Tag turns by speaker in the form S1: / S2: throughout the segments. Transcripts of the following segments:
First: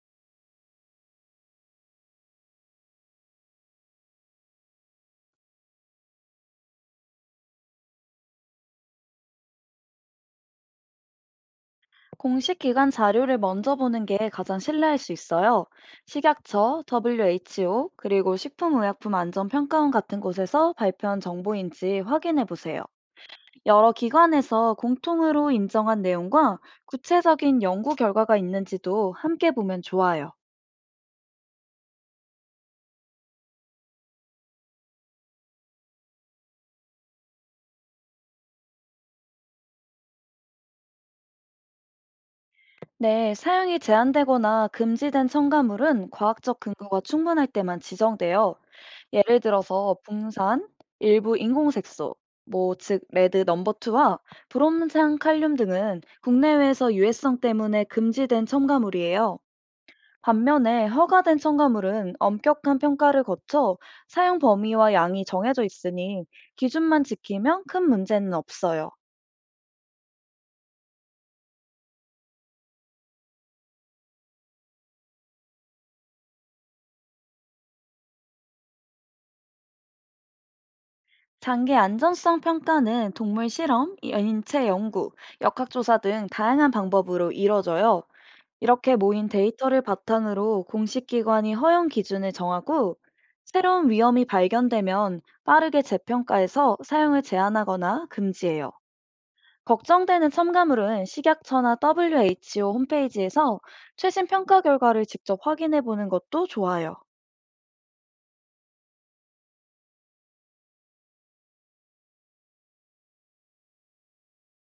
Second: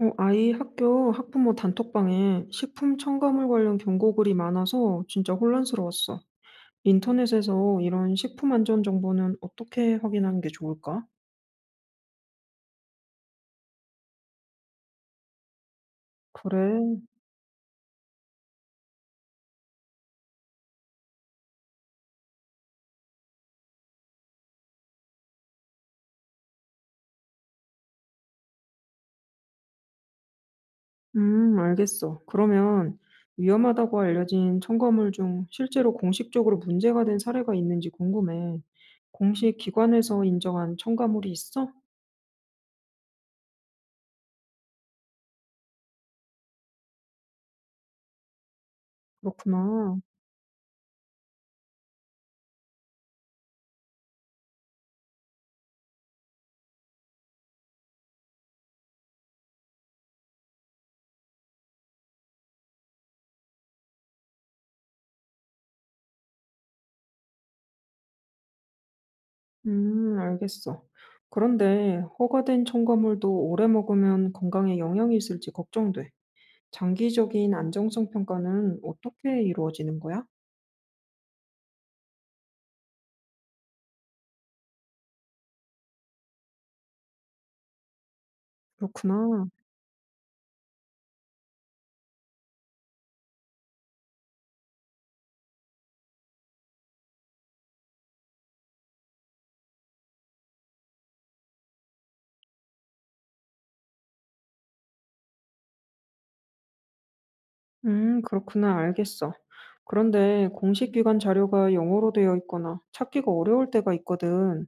S1: 아이 학교 학부모 단톡방에 식품 첨가물 관련 경고글이 많아서 진짜 혼란스러웠어. 인터넷에서 이런 식품 안전 정보는 어떻게 확인하는 게 좋을까?
S2: 공식 기관 자료를 먼저 보는 게 가장 신뢰할 수 있어요. 식약처,
S1: 그래.
S2: WHO, 그리고 식품의약품안전평가원 같은 곳에서 발표한 정보인지 확인해 보세요. 여러 기관에서 공통으로 인정한 내용과 구체적인 연구 결과가 있는지도 함께 보면 좋아요.
S1: 알겠어. 그러면 위험하다고 알려진 첨가물 중 실제로 공식적으로 문제가 된 사례가 있는지 궁금해. 공식 기관에서 인정한 첨가물이 있어?
S2: 네, 사용이 제한되거나 금지된 첨가물은 과학적 근거가 충분할 때만 지정돼요. 예를 들어서
S1: 그렇구나.
S2: 붕산, 일부 인공색소, 즉 레드 넘버 투와 브롬산 칼륨 등은 국내외에서 유해성 때문에 금지된 첨가물이에요. 반면에 허가된 첨가물은 엄격한 평가를 거쳐 사용 범위와 양이 정해져 있으니 기준만 지키면 큰 문제는 없어요.
S1: 알겠어. 그런데 허가된 첨가물도 오래 먹으면 건강에 영향이 있을지 걱정돼. 장기적인 안정성 평가는 어떻게 이루어지는 거야?
S2: 장기 안전성 평가는 동물 실험, 인체 연구, 역학조사 등 다양한 방법으로 이뤄져요. 이렇게 모인
S1: 그렇구나.
S2: 데이터를 바탕으로 공식 기관이 허용 기준을 정하고 새로운 위험이 발견되면 빠르게 재평가해서 사용을 제한하거나 금지해요. 걱정되는 첨가물은 식약처나 WHO 홈페이지에서 최신 평가 결과를 직접 확인해 보는 것도 좋아요.
S1: 그렇구나. 알겠어. 그런데 공식 기관 자료가 영어로 되어 있거나 찾기가 어려울 때가 있거든.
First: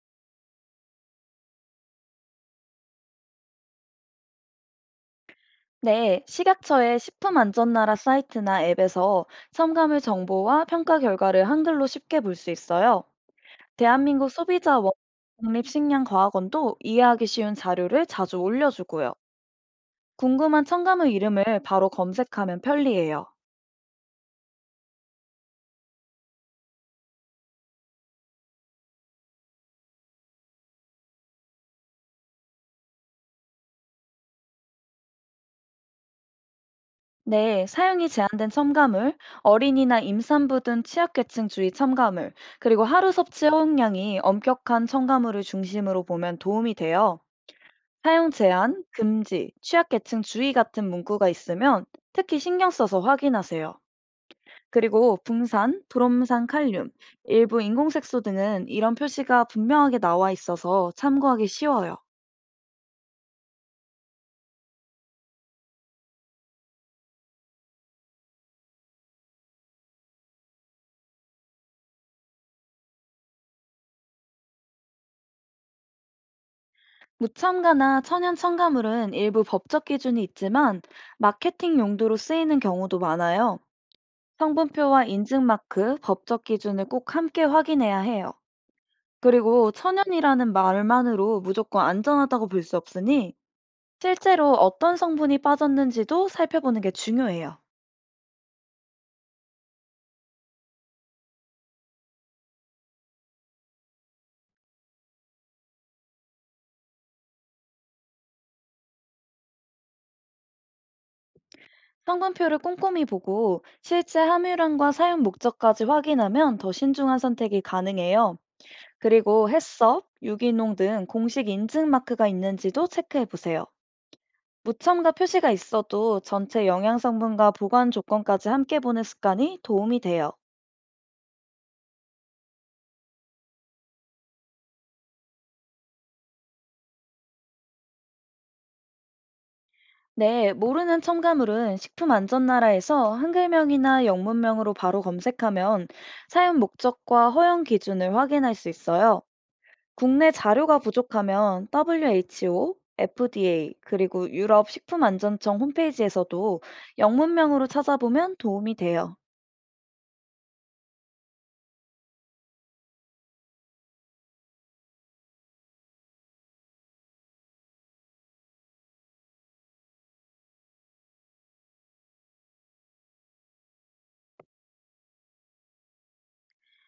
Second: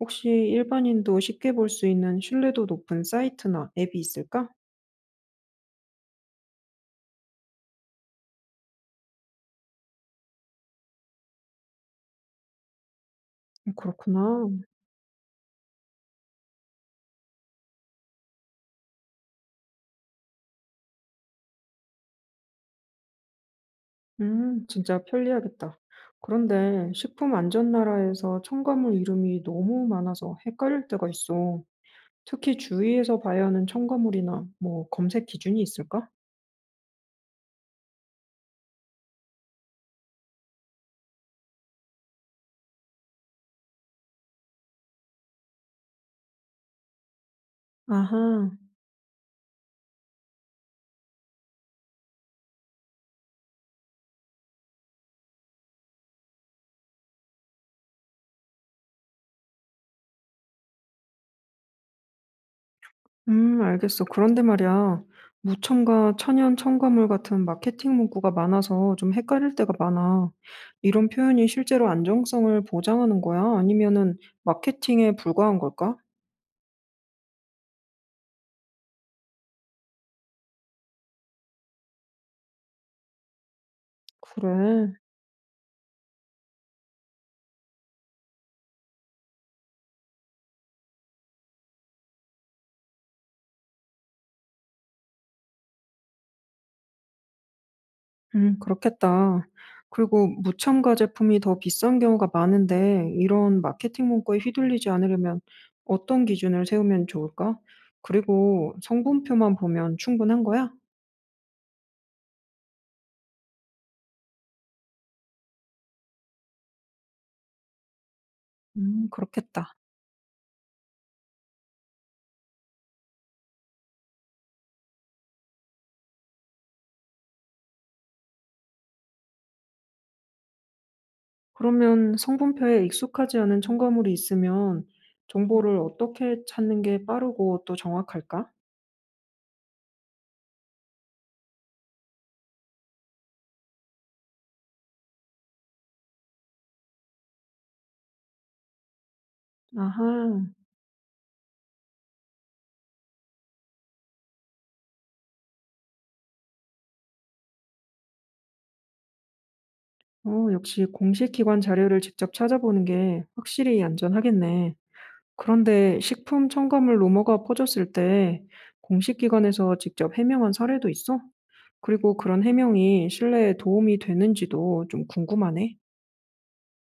S1: 혹시 일반인도 쉽게 볼 수 있는 신뢰도 높은 사이트나 앱이 있을까?
S2: 네, 식약처의 식품안전나라 사이트나 앱에서 첨가물 정보와 평가 결과를 한글로 쉽게 볼 수 있어요. 대한민국
S1: 그렇구나.
S2: 소비자 원 국립식량과학원도 이해하기 쉬운 자료를 자주 올려주고요. 궁금한 첨가물 이름을 바로 검색하면 편리해요.
S1: 진짜 편리하겠다. 그런데 식품 안전 나라에서 첨가물 이름이 너무 많아서 헷갈릴 때가 있어. 특히 주위에서 봐야 하는 첨가물이나 뭐 검색 기준이 있을까?
S2: 네, 사용이 제한된 첨가물, 어린이나 임산부 등 취약계층 주의 첨가물, 그리고 하루 섭취 허용량이 엄격한 첨가물을 중심으로 보면 도움이 돼요. 사용
S1: 아하,
S2: 제한, 금지, 취약계층 주의 같은 문구가 있으면 특히 신경 써서 확인하세요. 그리고 붕산, 브롬산 칼륨, 일부 인공색소 등은 이런 표시가 분명하게 나와 있어서 참고하기 쉬워요.
S1: 알겠어. 그런데 말이야, 무첨가, 천연 첨가물 같은 마케팅 문구가 많아서 좀 헷갈릴 때가 많아. 이런 표현이 실제로 안정성을 보장하는 거야? 아니면은 마케팅에 불과한 걸까?
S2: 무첨가나 천연 첨가물은 일부 법적 기준이 있지만 마케팅 용도로 쓰이는 경우도 많아요.
S1: 그래.
S2: 성분표와 인증 마크, 법적 기준을 꼭 함께 확인해야 해요. 그리고 천연이라는 말만으로 무조건 안전하다고 볼 수 없으니 실제로 어떤 성분이 빠졌는지도 살펴보는 게 중요해요.
S1: 그렇겠다. 그리고 무첨가 제품이 더 비싼 경우가 많은데 이런 마케팅 문구에 휘둘리지 않으려면 어떤 기준을 세우면 좋을까? 그리고 성분표만 보면 충분한 거야?
S2: 성분표를 꼼꼼히 보고 실제 함유량과 사용 목적까지 확인하면 더 신중한 선택이 가능해요. 그리고
S1: 그렇겠다.
S2: 햇섭, 유기농 등 공식 인증 마크가 있는지도 체크해 보세요. 무첨가 표시가 있어도 전체 영양 성분과 보관 조건까지 함께 보는 습관이 도움이 돼요.
S1: 그러면 성분표에 익숙하지 않은 첨가물이 있으면 정보를 어떻게 찾는 게 빠르고 또 정확할까?
S2: 네, 모르는 첨가물은 식품안전나라에서 한글명이나 영문명으로 바로 검색하면 사용 목적과 허용 기준을 확인할 수 있어요.
S1: 아하,
S2: 국내 자료가 부족하면 WHO, FDA, 그리고 유럽 식품안전청 홈페이지에서도 영문명으로 찾아보면 도움이 돼요.
S1: 역시 공식 기관 자료를 직접 찾아보는 게 확실히 안전하겠네. 그런데 식품 첨가물 루머가 퍼졌을 때 공식 기관에서 직접 해명한 사례도 있어? 그리고 그런 해명이 신뢰에 도움이 되는지도 좀 궁금하네.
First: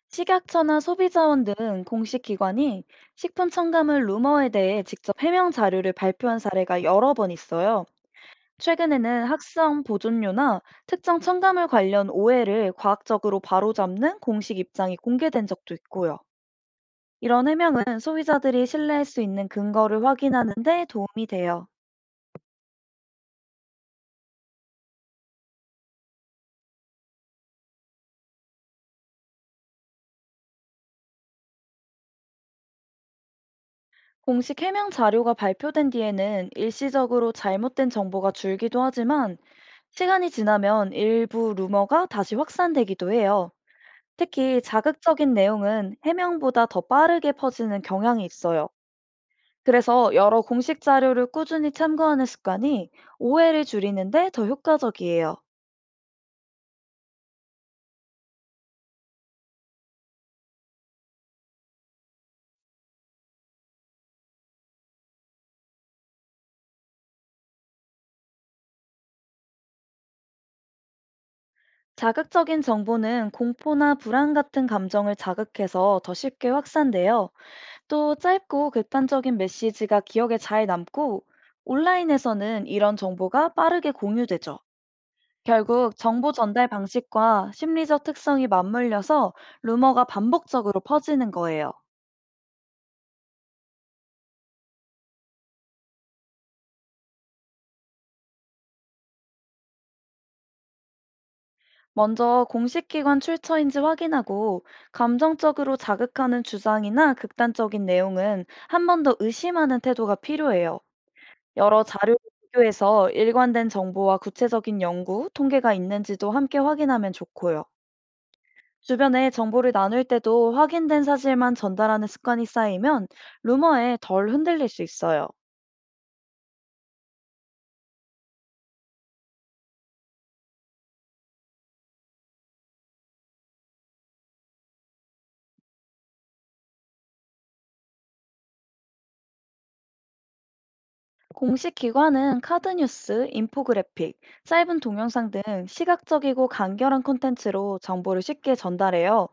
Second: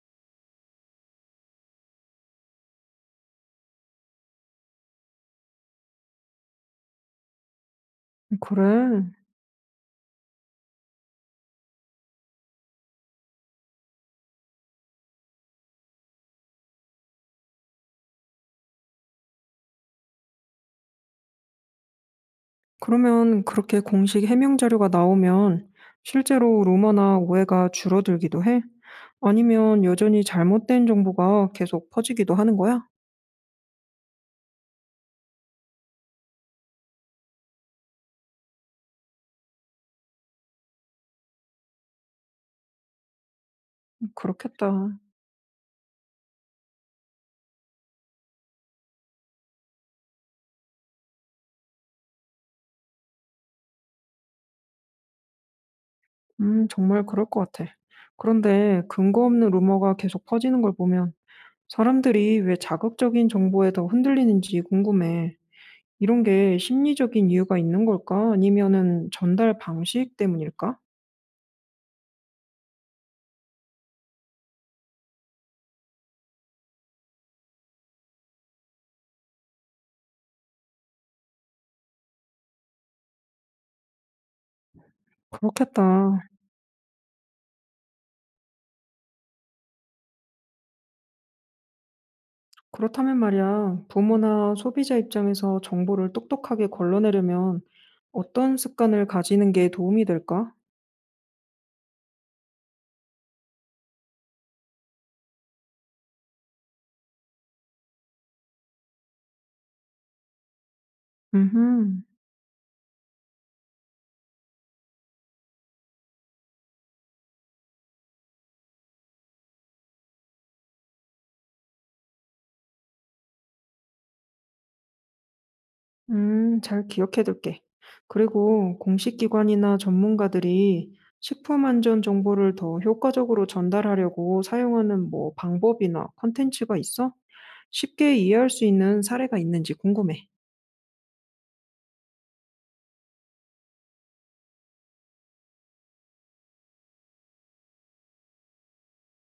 S2: 식약처나 소비자원 등 공식 기관이 식품 첨가물 루머에 대해 직접 해명 자료를 발표한 사례가 여러 번 있어요.
S1: 그래.
S2: 최근에는 학성 보존료나 특정 첨가물 관련 오해를 과학적으로 바로잡는 공식 입장이 공개된 적도 있고요. 이런 해명은 소비자들이 신뢰할 수 있는 근거를 확인하는 데 도움이 돼요.
S1: 그러면 그렇게 공식 해명 자료가 나오면 실제로 루머나 오해가 줄어들기도 해? 아니면 여전히 잘못된 정보가 계속 퍼지기도 하는 거야?
S2: 공식 해명 자료가 발표된 뒤에는 일시적으로 잘못된 정보가 줄기도 하지만 시간이 지나면 일부 루머가 다시 확산되기도 해요. 특히
S1: 그렇겠다.
S2: 자극적인 내용은 해명보다 더 빠르게 퍼지는 경향이 있어요. 그래서 여러 공식 자료를 꾸준히 참고하는 습관이 오해를 줄이는데 더 효과적이에요.
S1: 정말 그럴 것 같아. 그런데 근거 없는 루머가 계속 퍼지는 걸 보면 사람들이 왜 자극적인 정보에 더 흔들리는지 궁금해. 이런 게 심리적인 이유가 있는 걸까? 아니면은 전달 방식 때문일까?
S2: 자극적인 정보는 공포나 불안 같은 감정을 자극해서 더 쉽게 확산돼요. 또 짧고 극단적인 메시지가 기억에 잘 남고 온라인에서는 이런 정보가 빠르게 공유되죠. 결국
S1: 그렇겠다.
S2: 정보 전달 방식과 심리적 특성이 맞물려서 루머가 반복적으로 퍼지는 거예요.
S1: 그렇다면 말이야, 부모나 소비자 입장에서 정보를 똑똑하게 걸러내려면 어떤 습관을 가지는 게 도움이 될까?
S2: 먼저 공식 기관 출처인지 확인하고 감정적으로 자극하는 주장이나 극단적인 내용은 한 번 더 의심하는 태도가 필요해요. 여러
S1: 음,
S2: 자료를 비교해서 일관된 정보와 구체적인 연구, 통계가 있는지도 함께 확인하면 좋고요. 주변에 정보를 나눌 때도 확인된 사실만 전달하는 습관이 쌓이면 루머에 덜 흔들릴 수 있어요.
S1: 잘 기억해둘게. 그리고 공식 기관이나 전문가들이 식품 안전 정보를 더 효과적으로 전달하려고 사용하는 뭐 방법이나 컨텐츠가 있어? 쉽게 이해할 수 있는 사례가 있는지 궁금해.
S2: 공식 기관은 카드뉴스, 인포그래픽, 짧은 동영상 등 시각적이고 간결한 콘텐츠로 정보를 쉽게 전달해요.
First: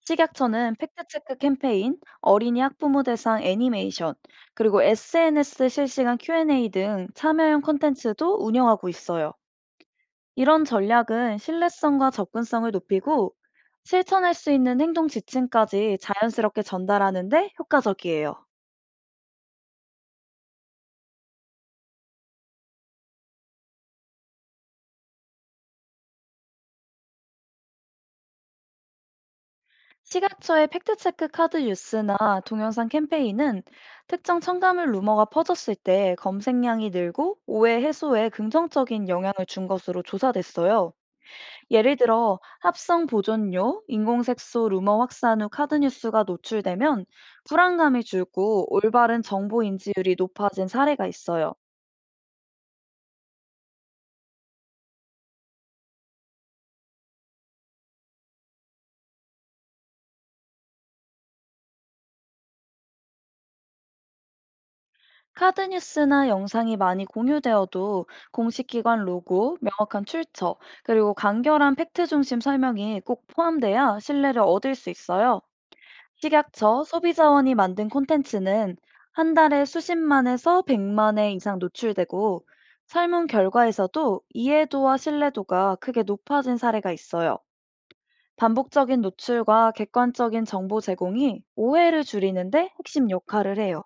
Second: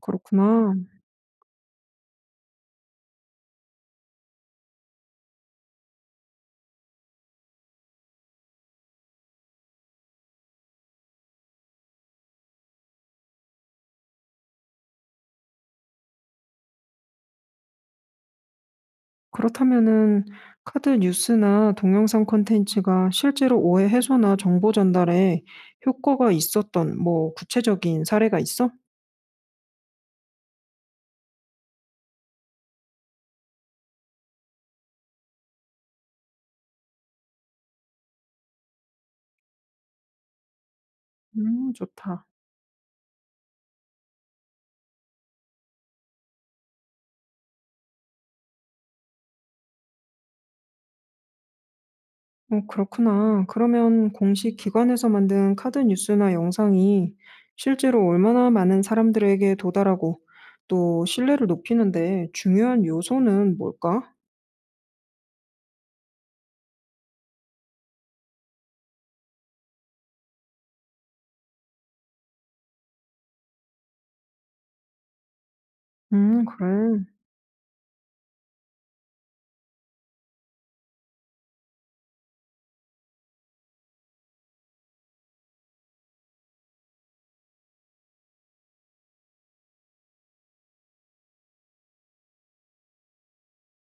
S2: 식약처는
S1: 그렇구나.
S2: 팩트체크 캠페인, 어린이 학부모 대상 애니메이션, 그리고 SNS 실시간 Q&A 등 참여형 콘텐츠도 운영하고 있어요. 이런 전략은 신뢰성과 접근성을 높이고 실천할 수 있는 행동 지침까지 자연스럽게 전달하는데 효과적이에요.
S1: 그렇다면은 카드 뉴스나 동영상 콘텐츠가 실제로 오해 해소나 정보 전달에 효과가 있었던 뭐 구체적인 사례가 있어?
S2: 시각처의 팩트체크 카드 뉴스나 동영상 캠페인은 특정 첨가물 루머가 퍼졌을 때 검색량이 늘고 오해 해소에 긍정적인 영향을 준 것으로 조사됐어요. 예를
S1: 좋다.
S2: 들어 합성 보존료, 인공색소 루머 확산 후 카드 뉴스가 노출되면 불안감이 줄고 올바른 정보 인지율이 높아진 사례가 있어요.
S1: 그렇구나. 그러면 공식 기관에서 만든 카드 뉴스나 영상이 실제로 얼마나 많은 사람들에게 도달하고 또 신뢰를 높이는데 중요한 요소는 뭘까?
S2: 카드 뉴스나 영상이 많이 공유되어도 공식 기관 로고, 명확한 출처, 그리고 간결한 팩트 중심 설명이 꼭 포함돼야 신뢰를 얻을 수 있어요. 식약처
S1: 그래.
S2: 소비자원이 만든 콘텐츠는 한 달에 수십만에서 100만 회 이상 노출되고 설문 결과에서도 이해도와 신뢰도가 크게 높아진 사례가 있어요. 반복적인 노출과 객관적인 정보 제공이 오해를 줄이는데 핵심 역할을 해요.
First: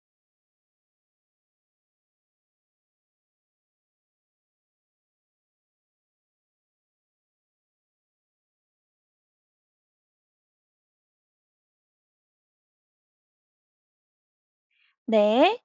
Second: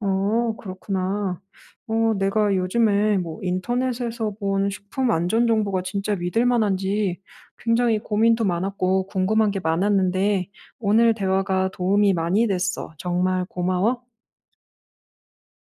S1: 그렇구나. 내가 요즘에 뭐 인터넷에서 본 식품 안전 정보가 진짜 믿을 만한지 굉장히 고민도 많았고 궁금한 게 많았는데 오늘 대화가 도움이 많이 됐어. 정말 고마워.
S2: 네.